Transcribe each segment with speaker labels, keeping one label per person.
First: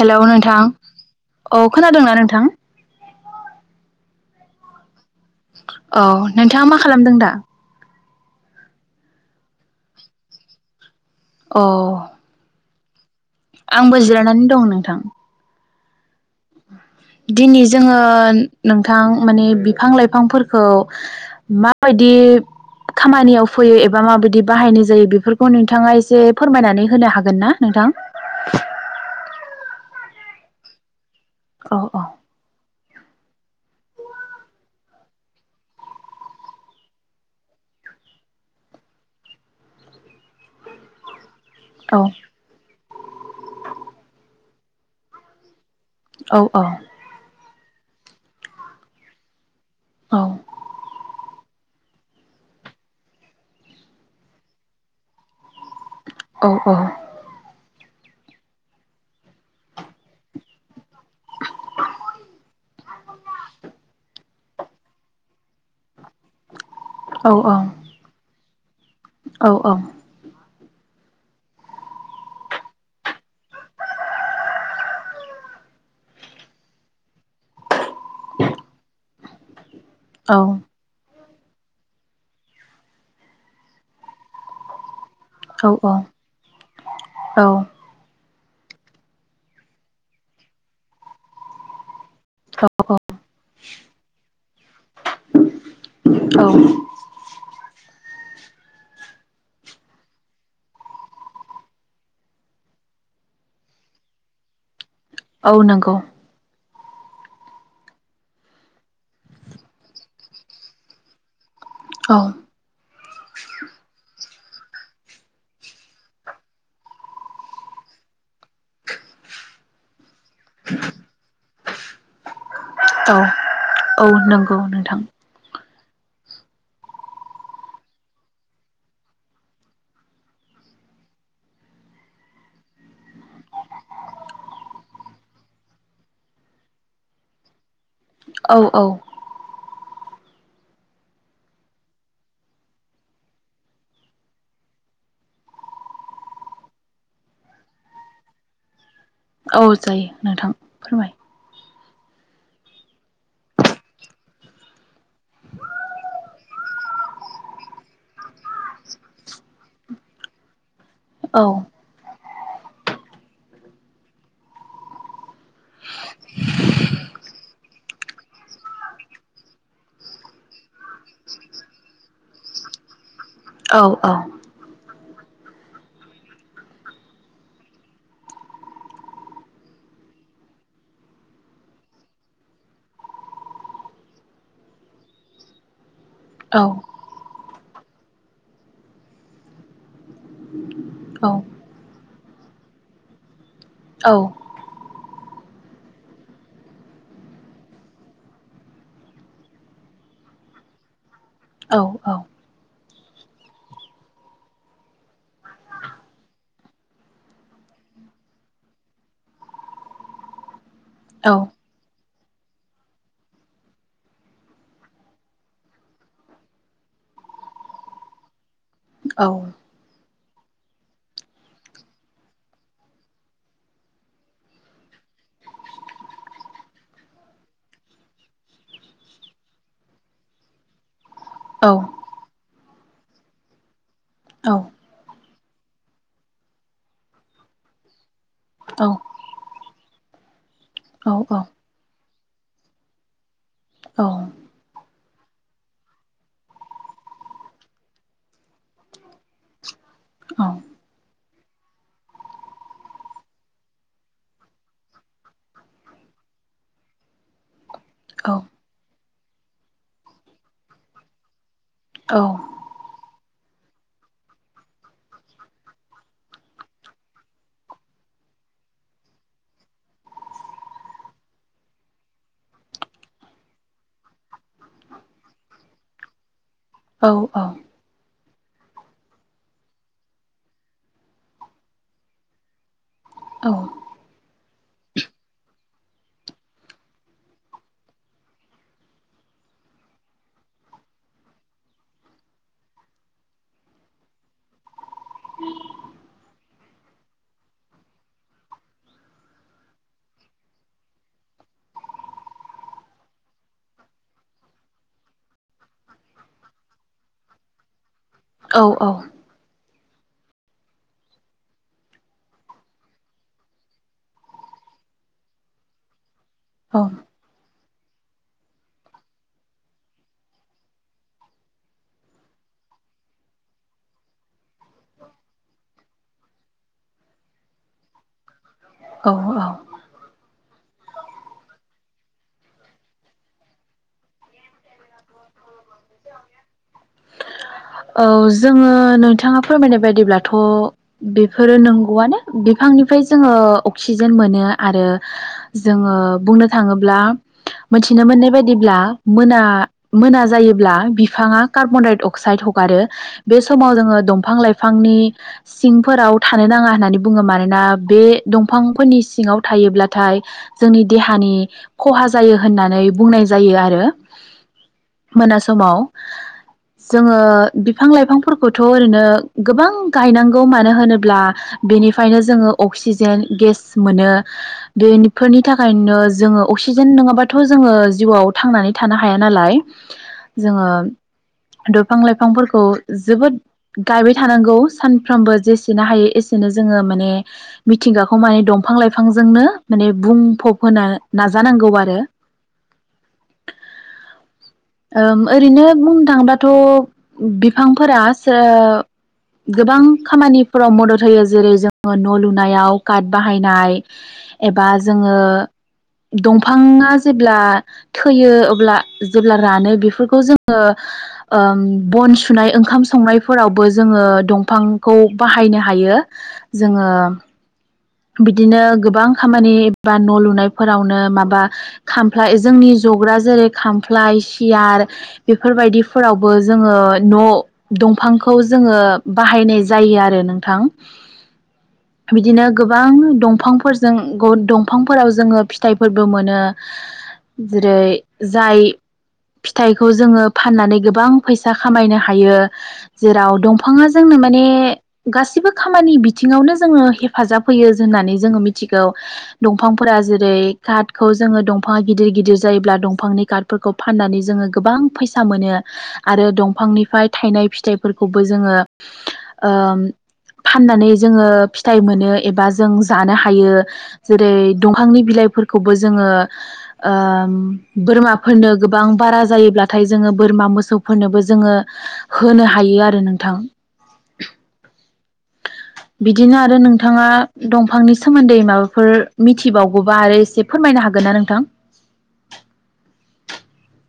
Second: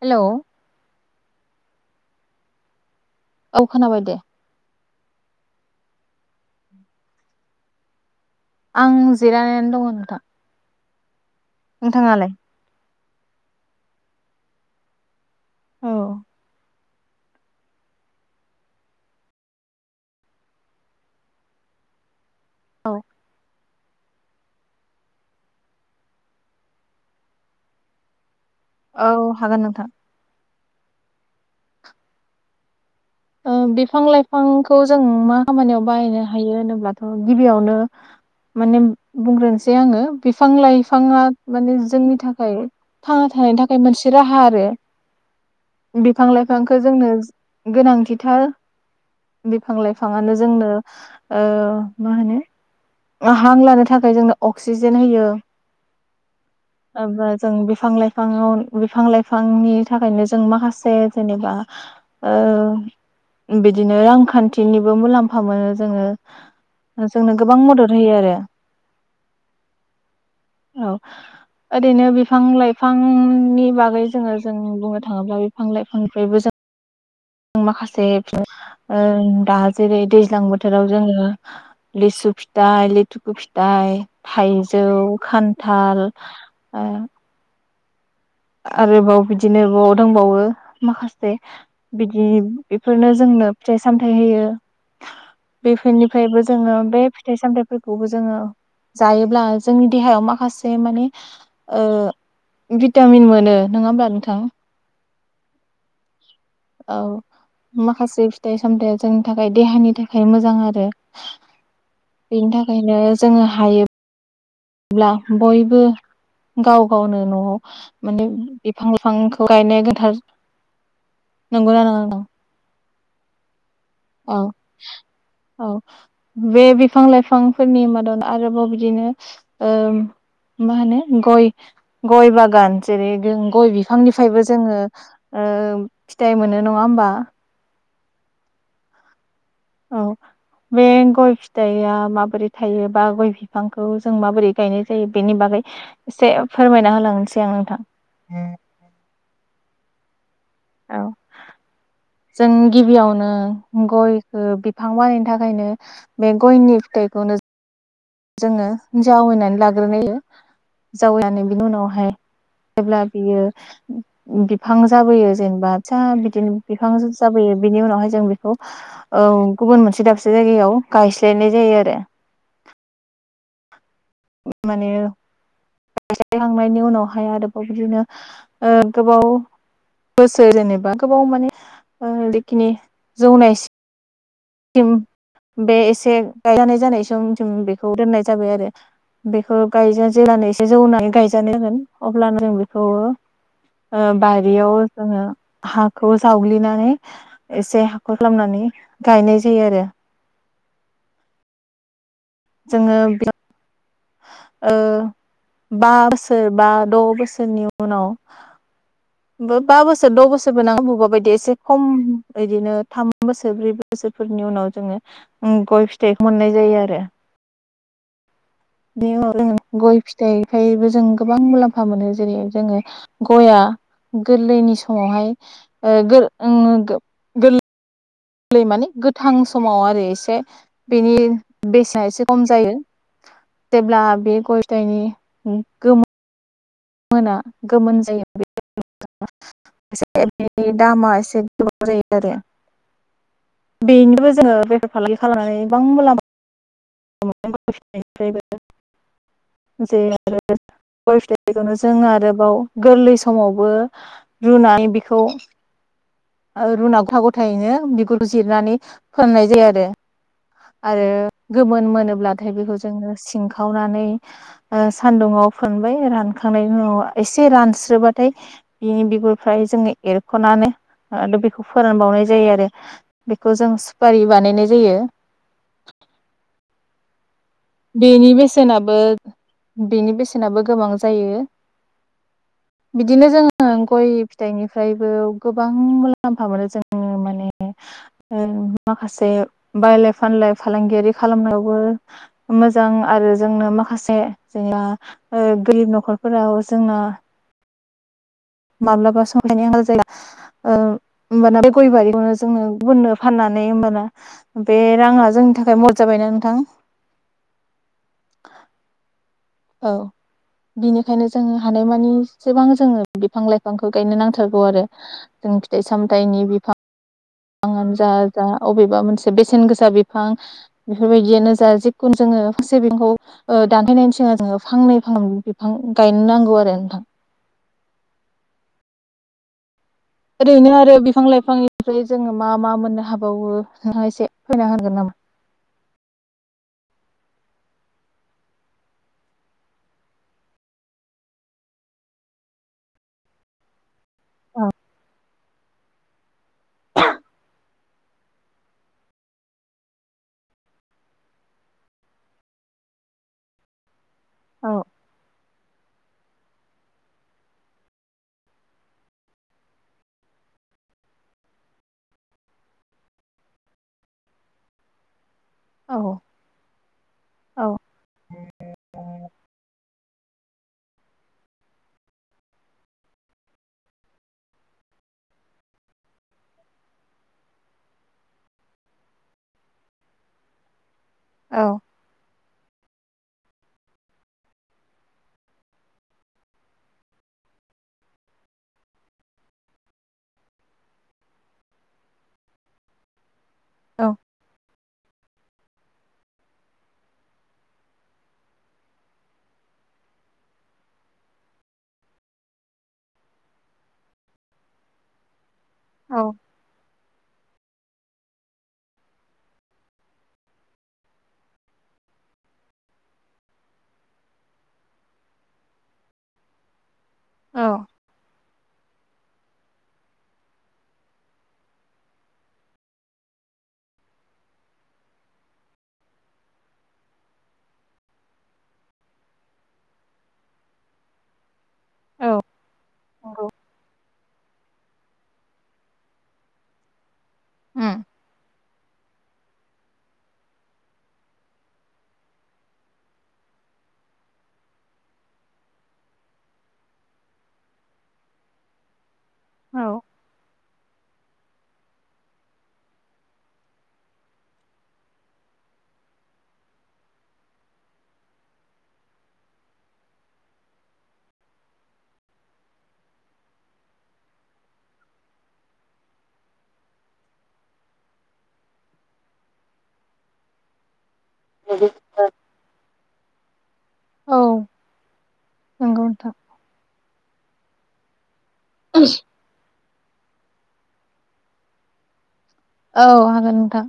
Speaker 1: Hello नोंथां औ खोनादोंना नोंथां?
Speaker 2: औ खोनाबाय दे।
Speaker 1: औ नोंथाङा मा खालामदों दा?
Speaker 2: आं जिरायनानै दङ नोंथां।
Speaker 1: औ
Speaker 2: नोंथाङालाय?
Speaker 1: आंबो जिरायनानै दं नोंथां।
Speaker 2: औ
Speaker 1: दिनै जोङो नोंथां माने बिफां लाइफांफोरखौ माबायदि खामानियाव फैयो एबा माबायदि बाहायनाय जायो बेफोरखौ नोंथाङा एसे फोरमायनानै होनो हागोन ना नोंथां?
Speaker 2: औ हागोन नोंथां।
Speaker 1: औ औ।
Speaker 2: ओ बिफां लाइफांखौ जों मा खामानियाव बाहायनो हायो होनोब्लाथ' गिबियावनो माने बुंग्रोनोसै आङो बिफां लाइफाङा माने
Speaker 1: औ
Speaker 2: जोंनि थाखाय थांना थानायनि थाखाय मोनसे राहा आरो। बिफां
Speaker 1: औ
Speaker 2: लाइफांखौ जोंनो गोनां बिथाल बिफां
Speaker 1: औ
Speaker 2: लाइफाङानो जोंनो ओ मा होनो हां लानो थाखाय जोंनो अक्सिजेन होयो।
Speaker 1: औ औ
Speaker 2: एबा जों बे बिफां लाइफांआव बिफां लाइफांनि थाखायनो जों माखासे जेनेबा ओ बिदिनो रांखान्थिनिबो मुलाम्फा फा मोनो जोङो
Speaker 1: औ
Speaker 2: जोंनो गोबां मदद होयो आरो।
Speaker 1: औ
Speaker 2: औ ओरैनो बिफां लाइफांनि बागै जोङो जों बुंनो थाङोब्ला बिफां लाइफांनिफ्रायबो जों माखासे ओं दाज जेरै दैज्लां बोथोराव जोङो लिसु फिथाइ, लेथुखु फिथाइ, थाइजौ खान्थाल ओ
Speaker 1: औ
Speaker 2: आरोबाव बिदिनो बुहुद दंबावो माखासे बिदि बेफोरनो जोंनो फिथाइ सामथाइ होयो। बेफोरनिफ्रायबो
Speaker 1: औ
Speaker 2: जोङो बे फिथाइ सामथाइ फोरखौबो जोङो जायोब्ला जोंनि देहायाव माखासे माने ओ भिट टामिन मोनो नङा होमबा नोंथां?
Speaker 1: औ नंगौ।
Speaker 2: औ माखासे फिथाइ सामथाया जोंनि थाखाय देहानि थाखाय मोजां आरो।
Speaker 1: औ
Speaker 2: बेनि थाखायनो जोङो हायो ब्ला बयबो गाव गावनो न'आव माने बिफां लाइफांखौ गायनाया गोथार नंगौना नङा?
Speaker 1: औ औ नंगौ नोंथां
Speaker 2: औ बे बिफां लाइफांफोरनि मादाव आरोबाव बिदिनो ओ मा होनो गय गय बागान जेरै गय बिफांनिफ्रायबो जोङो ओ फिथाइ मोनो नङा होमबा
Speaker 1: औ औ
Speaker 2: औ बे गय फिथाइया माबोरै थायो बा गय बिफांखौ जों माबोरै गायनाय जायो बेनि बागै एसे फोरमायना होलांसै आं नोंथां
Speaker 1: औ जायो नोंथां
Speaker 2: औ
Speaker 1: फोरमाय
Speaker 2: जों गिबियावनो गयखौ बिफां बानायनो थाखायनो बे गयनि फिथाइखौनो जोङो जावैनानै लाग्रोनायो जावैनानो बिनि उनावहाय जेब्ला बियो बिफां जाबोयो जेनेबा फिसा बिदिनो बिफां जाबोयो बेनि उनावहाय जों बेखौ ओ गुबुन मोनसे दाबसे जायगायाव गायस्लायनाय जायो आरो
Speaker 1: औ
Speaker 2: माने गायखांनायनि उनावहाय आरोबाव बिदिनो ओ गोबाव बोसोर जेनेबा गोबाव माने जिखिनि जौनायसि सिम बे एसे एसे गायानाय जानाय सम जों बे दनाय जाबाय आरो बेखौ गायजा [unintelligible] बे जौ होननानै गायजानो होगोन अब्लानो जों बेखौ ओ बारियाव जोङो हाखौ जावग्लिनानै एसे हाखर खालामनानै गायनाय जायो आरो जोङो ओ बा बोसोर बा द बोसोरनि उनाव बा बोसोर द बोसोरबो नां बबबा बायदि एसे खम बिदिनो थाम बोसोर ब्रै बोसोरफोरनि उनाव जोङो गय फिथाइखौ मोननाय जायो आरो बेनि उनाव ज गय फिथाइखबो जों गोबां मुलाम्फा मोनो जेरै जोङो गया गोरलैनि समावहाय ओ गो ओ गोरलै गोरलै माने गोथां समाव आरो एसे बेनि बेसेना एसे खम जायो जेब्ला बे गयथायाइनि गोम मोना गोमोन
Speaker 1: औ-औ-औ-औ-औ-औ-औ-औ-औ-औ-औ-औ-औ-औ-औ-औ-औ-औ-औ-औ-औ-औ-औ-औ-औ-औ-औ-औ-औ
Speaker 2: जायोनि दामा एसे गोबां जायो आरो बेनोबो जोङो बेफार फालांगि खालामनानै गोबां मुलामलामानिफ्रायबो जे आरो बेखौनो जों आरोबाव गोरलै समावबो रुनानै बेखौ रुनाव गथा गथायैनो बिगुरखौ जिरनानै फोननाय जायो आरो आरो गोमोन मोनोब्लाथाय बेखौ जोङो सिंखावनानै ओ सानदुंङाव फोनबाय रानखांनायनि उनाव एसे रानस्रोबाथाय बिनि बिगुर फाय जोङो एरख'नानै आरो बेखौ फोरानबावनाय जायो आरो बेखौ जों सुपारि बानायनाय जायो
Speaker 1: औ औ
Speaker 2: बेनि बेसेनाबो बेनि बेसेनाबो गोबां जायो बिदिनो जोङो गय फिथाइनिफ्रायबो गोबां मुलाम्फा मोनो जों माने माखासे बायलाय फानलाय फालांगियारि खालामनायावबो मोजां आरो जोंनो माखासे जेनया गोरिब नखरफोराव जोंना माब्लाबा संनायनि आंखाल जाया होमबाना बे गय बारिखौनो जोंनो गुननो फाननानै होमबाना बे राङा जोंनि थाखाय मद जाबायना नोंथां
Speaker 1: औ औ
Speaker 2: औ बिनिखायनो जोंङो हानायमानिसेबां जोङो बिफां लाइफांखौ गायनो नांथारगौ आरो जों फिथाइ सामथ दायनि बिफां बिफाङानो जा जा अबेबा मोनसे बेसेन गोसा बिफां बेफोरबायदियानो जा जिखुनु जोङो सिबिंखौ दानहैनायनि सिगां जोङो बिफांनै फां बिफां गायनांगव आरोथा
Speaker 1: औ औ
Speaker 2: ओरैनो आरो बिफां लाइफांनिफ्राय जोङो मा मा मोननो हाबावो नों एसे फैना हागोन नामा?
Speaker 1: ओ जोङो नोंथाङा फोरमायनाय बायदिब्लाथ' बेफोरो नंगौआनो बिफांनिफ्राय जोङो अक्सि क्सिजेन मोनो आरो जोङो बुंनो थाङोब्ला मिथिनो मोननाय बायदिब्ला मोना मोना जायोब्ला बिफाङा कार्बनडाइ अक्साइड ह गारो बे समाव जों दं बिफां
Speaker 2: औ
Speaker 1: लाइफांनि सिंफोराव थानो नाङा होननानै बुङो मानोना बे दंफांफोरनि सिङाव थायोब्लाथाय जोंनि देहानि खहा जायो होननानै बुंनाय जायो आरो मोना समाव
Speaker 2: औ
Speaker 1: जोङो
Speaker 2: औ
Speaker 1: बिफां लाइफां बिफांफोरखौथ ओरैनो गोबां गायनांगौ मानो होनोब्ला बेनिफ्रायनो जोङो अक्सिजेन गेस मोनो बेफोरनि थाखायनो जोङो अक्सिजेन नङाबाथ' जोङो जिउआव थांनानै थानो हाया नालाय जोङो
Speaker 2: औ
Speaker 1: दंफां लाइफांफोरखौ खौ जोबोद गायबाय थानांगौ सानफ्रोमबो जेसेनो हायो एसेनो जोङो माने मिथिंगाखौ माने दंफां लाइफांजोंनो माने बुंफब होनो नाजानांगौ आरो
Speaker 2: औ
Speaker 1: ओरैनो बुंनो थाङोबाथ बिफांफोरा सो गोबां खामानिफोराव मदद होयो जेरै जोङो न' लुनायाव काट बाहायनाय एबा जोङो दंफाङा जेब्ला थैयो अब्ला जेब्ला रानो बेफोरखौ जोङो बन सुनाय ओंखाम संनायफोरावबो जोङो दंफांखौ बाहायनो हायो जोङो
Speaker 2: औ
Speaker 1: बिदिनो गोबां खामानि बा न' लुनायफोरावनो माबा खामफ्लाय जोंनि जग्रा जेरै खामफ्लाय सियार बेफोरबायदिफोरावबो जोङो न' दंफांखौ जोङो बाहायनाय जायो आरो नोंथां
Speaker 2: औ
Speaker 1: बिदिनो गोबां
Speaker 2: औ
Speaker 1: दंफांफोरजों दंफांफोराव जोङो फिथाइफोरबो मोनो जेरै
Speaker 2: नंगौ उम
Speaker 1: जाय फिथाइखौ जोङो फाननानै गोबां फैसा खामायनो हायो जेराव दंफाङा जोंनो माने गासिबो खामानि बिथिङावनो जोङो हेफाजाब होयो होननानै जोङो मिथिगौ दंफांफोरा जेरै काट खौ जोङो दंफाङा गिदिर गिदिर जायोब्ला दंफांनि काट फोरखौ फाननानै जोङो गोबां फैसा मोनो आरो दंफांनिफ्राय थायनाय फिथाइफोरखौबो जोङो ओ फाननानै जोङो फिथाइ मोन नों एबा जों जानो हायो जेरै दांनि बिलाइफोरखौबो जोङो ओ बोरमा फोरनो गोबां बारा जायोब्लाथाय जोङो बोरमा मोसौफोरनोबो जोङो होनो हायो आरो नों थां
Speaker 2: औ नंगौ नोंथां
Speaker 1: बिदिनो आरो नोंथाङा दं फांनि सोमोन्दै माबा फोर मिथिबाव गौबा आरो एसे फोरमायनो हागोन ना नोंथां
Speaker 2: औ हागोन नोंथां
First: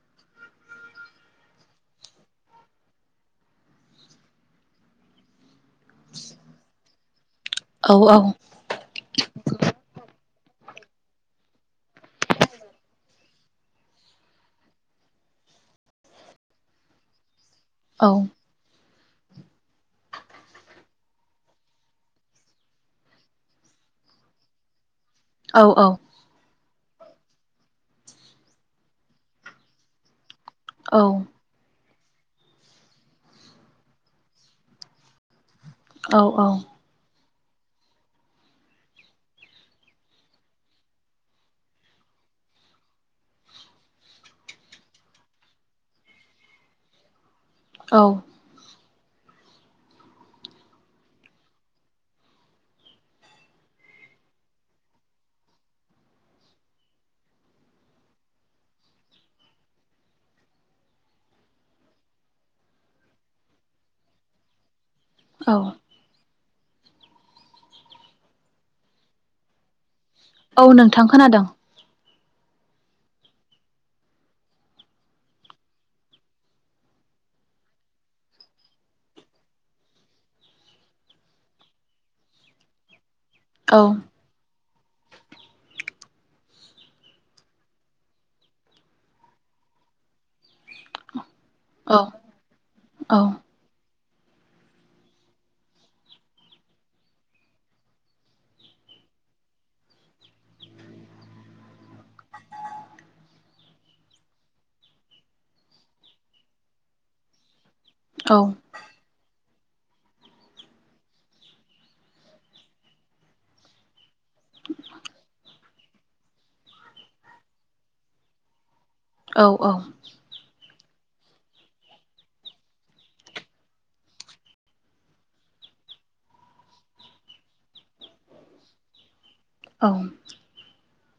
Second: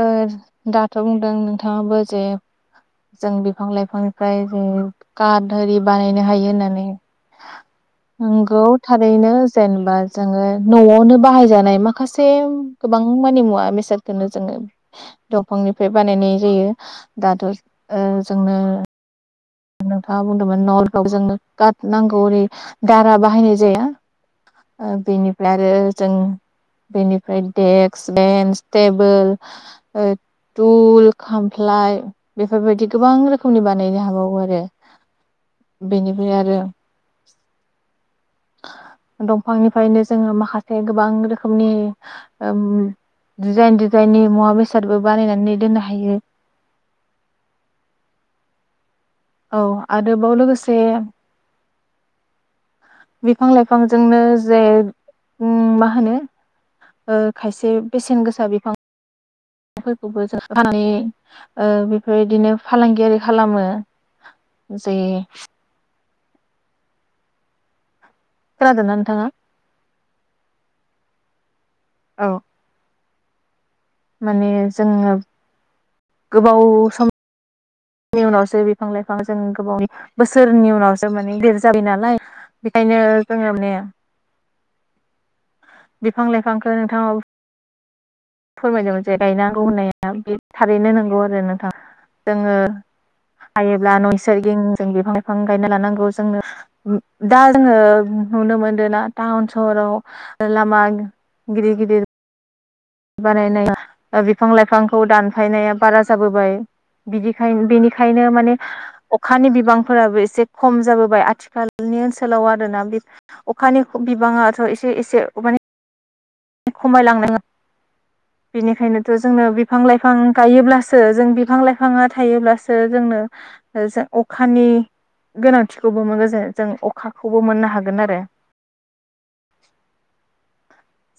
Speaker 2: ओ दाथ' बुंदों नोंथाङाबो जे जों बिफां लाइफांनिफ्राय जे काट आरि बानायनो हायो होननानै
Speaker 1: औ औ
Speaker 2: नंगौ थारैनो जेनेबा जोङो न'आवनो बाहायजानाय माखासे गोबां मानि मुवा बेसादखौनो। जोङो दंफांनिफ्राय बानायनाय जायो दाथ'। ओ
Speaker 1: औ
Speaker 2: जोंनो नोंथाङा बुंदोंमोन न'लुनायाव जोंनो काट नांगौ ओरै दारा बाहायनाय जाया। ओ बेनिफ्राय
Speaker 1: औ
Speaker 2: आरो
Speaker 1: औ
Speaker 2: जों बेनिफ्राय डेक्स बेन्स टेबोल ओ
Speaker 1: औ
Speaker 2: दुल खामफ्लाय। बेफोरबायदि गोबां रोखोमनि बानायनो हाबावो बे बेनिफ्राय आरो दंफांनिफ्रायनो जोङो माखासे गोबां रोखोमनि ओम डिजाइन डिजाइननि मुवा बेसादबो बानायनानै दोननो हायो।
Speaker 1: औ।
Speaker 2: औ आरोबाव लोगोसे बिफां लाइफांजोंनो जे ओम माहोनो ओ खायसे बेसेन गोसा बिफां फोरखौबो जों फाननानै ओ बेफोरबायदिनो फालांगियारि खालामो। जे
Speaker 1: औ
Speaker 2: खोनादोंना नोंथाङा?
Speaker 1: औ नोंथां खोनादों।
Speaker 2: औ। माने जोङो गोबाव सम नि उनावसो बिफां लाइफां जों गोबाव बोसोरनि उनावसो माने देर जाबाय नालाय बेखायनो
Speaker 1: औ
Speaker 2: [unintelligible] बिफां लाइफांखौ नोंथां [unintelligible] फोरमायदोंमोन जे गायनांगौ होननाया बे थारैनो नंगौ आरो नों
Speaker 1: औ
Speaker 2: जोङो
Speaker 1: औ
Speaker 2: हायोब्ला [unintelligible] [unintelligible] जों बिफां लाइफां गायना लानांगौ जोंनो उ दा जोङो नुनो मोनदो ना टाउन सहराव लामा गिदिर गिदिर बानायना या ओ बिफां लाइफांखौ दानफायनाया बारा जाबोबाय बिदिखाय बिनि खायनो
Speaker 1: औ
Speaker 2: माने अखा अखानि बिबांफोराबो एसे खम जाबोबाय आथिखालनि ओनसोलाव आरोना बि अखानि बिबाङाथ' एसे एसे [unintelligible] [unintelligible] ओंखायनोथ'
Speaker 1: औ
Speaker 2: जोंनो बिफां लाइफां गायोब्लासो सो जों बिफां लाइफाङा थायोब्लासो जोंनो ओ जो अखानि गोनांथिखौबो मोनो जे जों अखाखौबो मोननो हागोन आरो।
Speaker 1: औ।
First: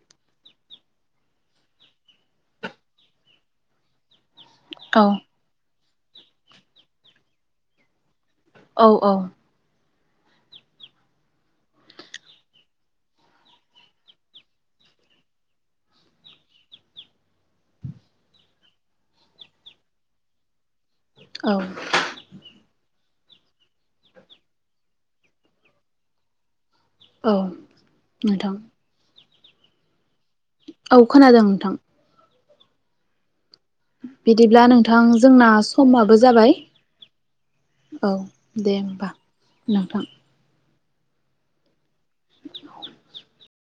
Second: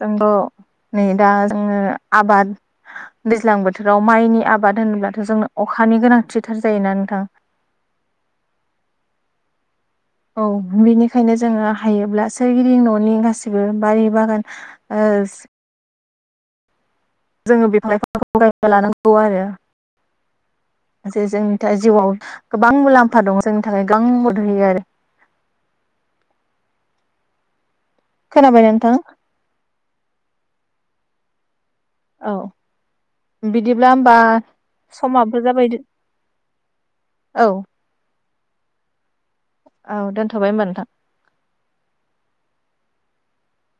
Speaker 2: जोंथ' नै दा जोङो आबाद दैज्लां बोथोराव माइनि आ बाद होनोब्लाथ' जोंङो अ अखानि गोनांथिथार जायोना नोंथां?
Speaker 1: औ औ।
Speaker 2: औ बेनिखायनो जोङो हायोब्ला सोरगिदिं न'नि गासिबो बारि बागान ओ [unintelligible] जे जोंनि
Speaker 1: औ
Speaker 2: दा जिउआव गोबां मुलाम फा दङ जोंनि थाखाय [unintelligible]
Speaker 1: औ
Speaker 2: खोना बायना नोंथां?
Speaker 1: औ खोनादों नोंथां।
Speaker 2: औ बिदिब्ला होमबा
Speaker 1: बिदिब्ला नोंथां
Speaker 2: समाबो
Speaker 1: जोंना
Speaker 2: जाबाय
Speaker 1: समाबो जाबाय औ दे होमबा
Speaker 2: औ
Speaker 1: नोंथां।
Speaker 2: दोनथ'बाय होमबा नोंथां।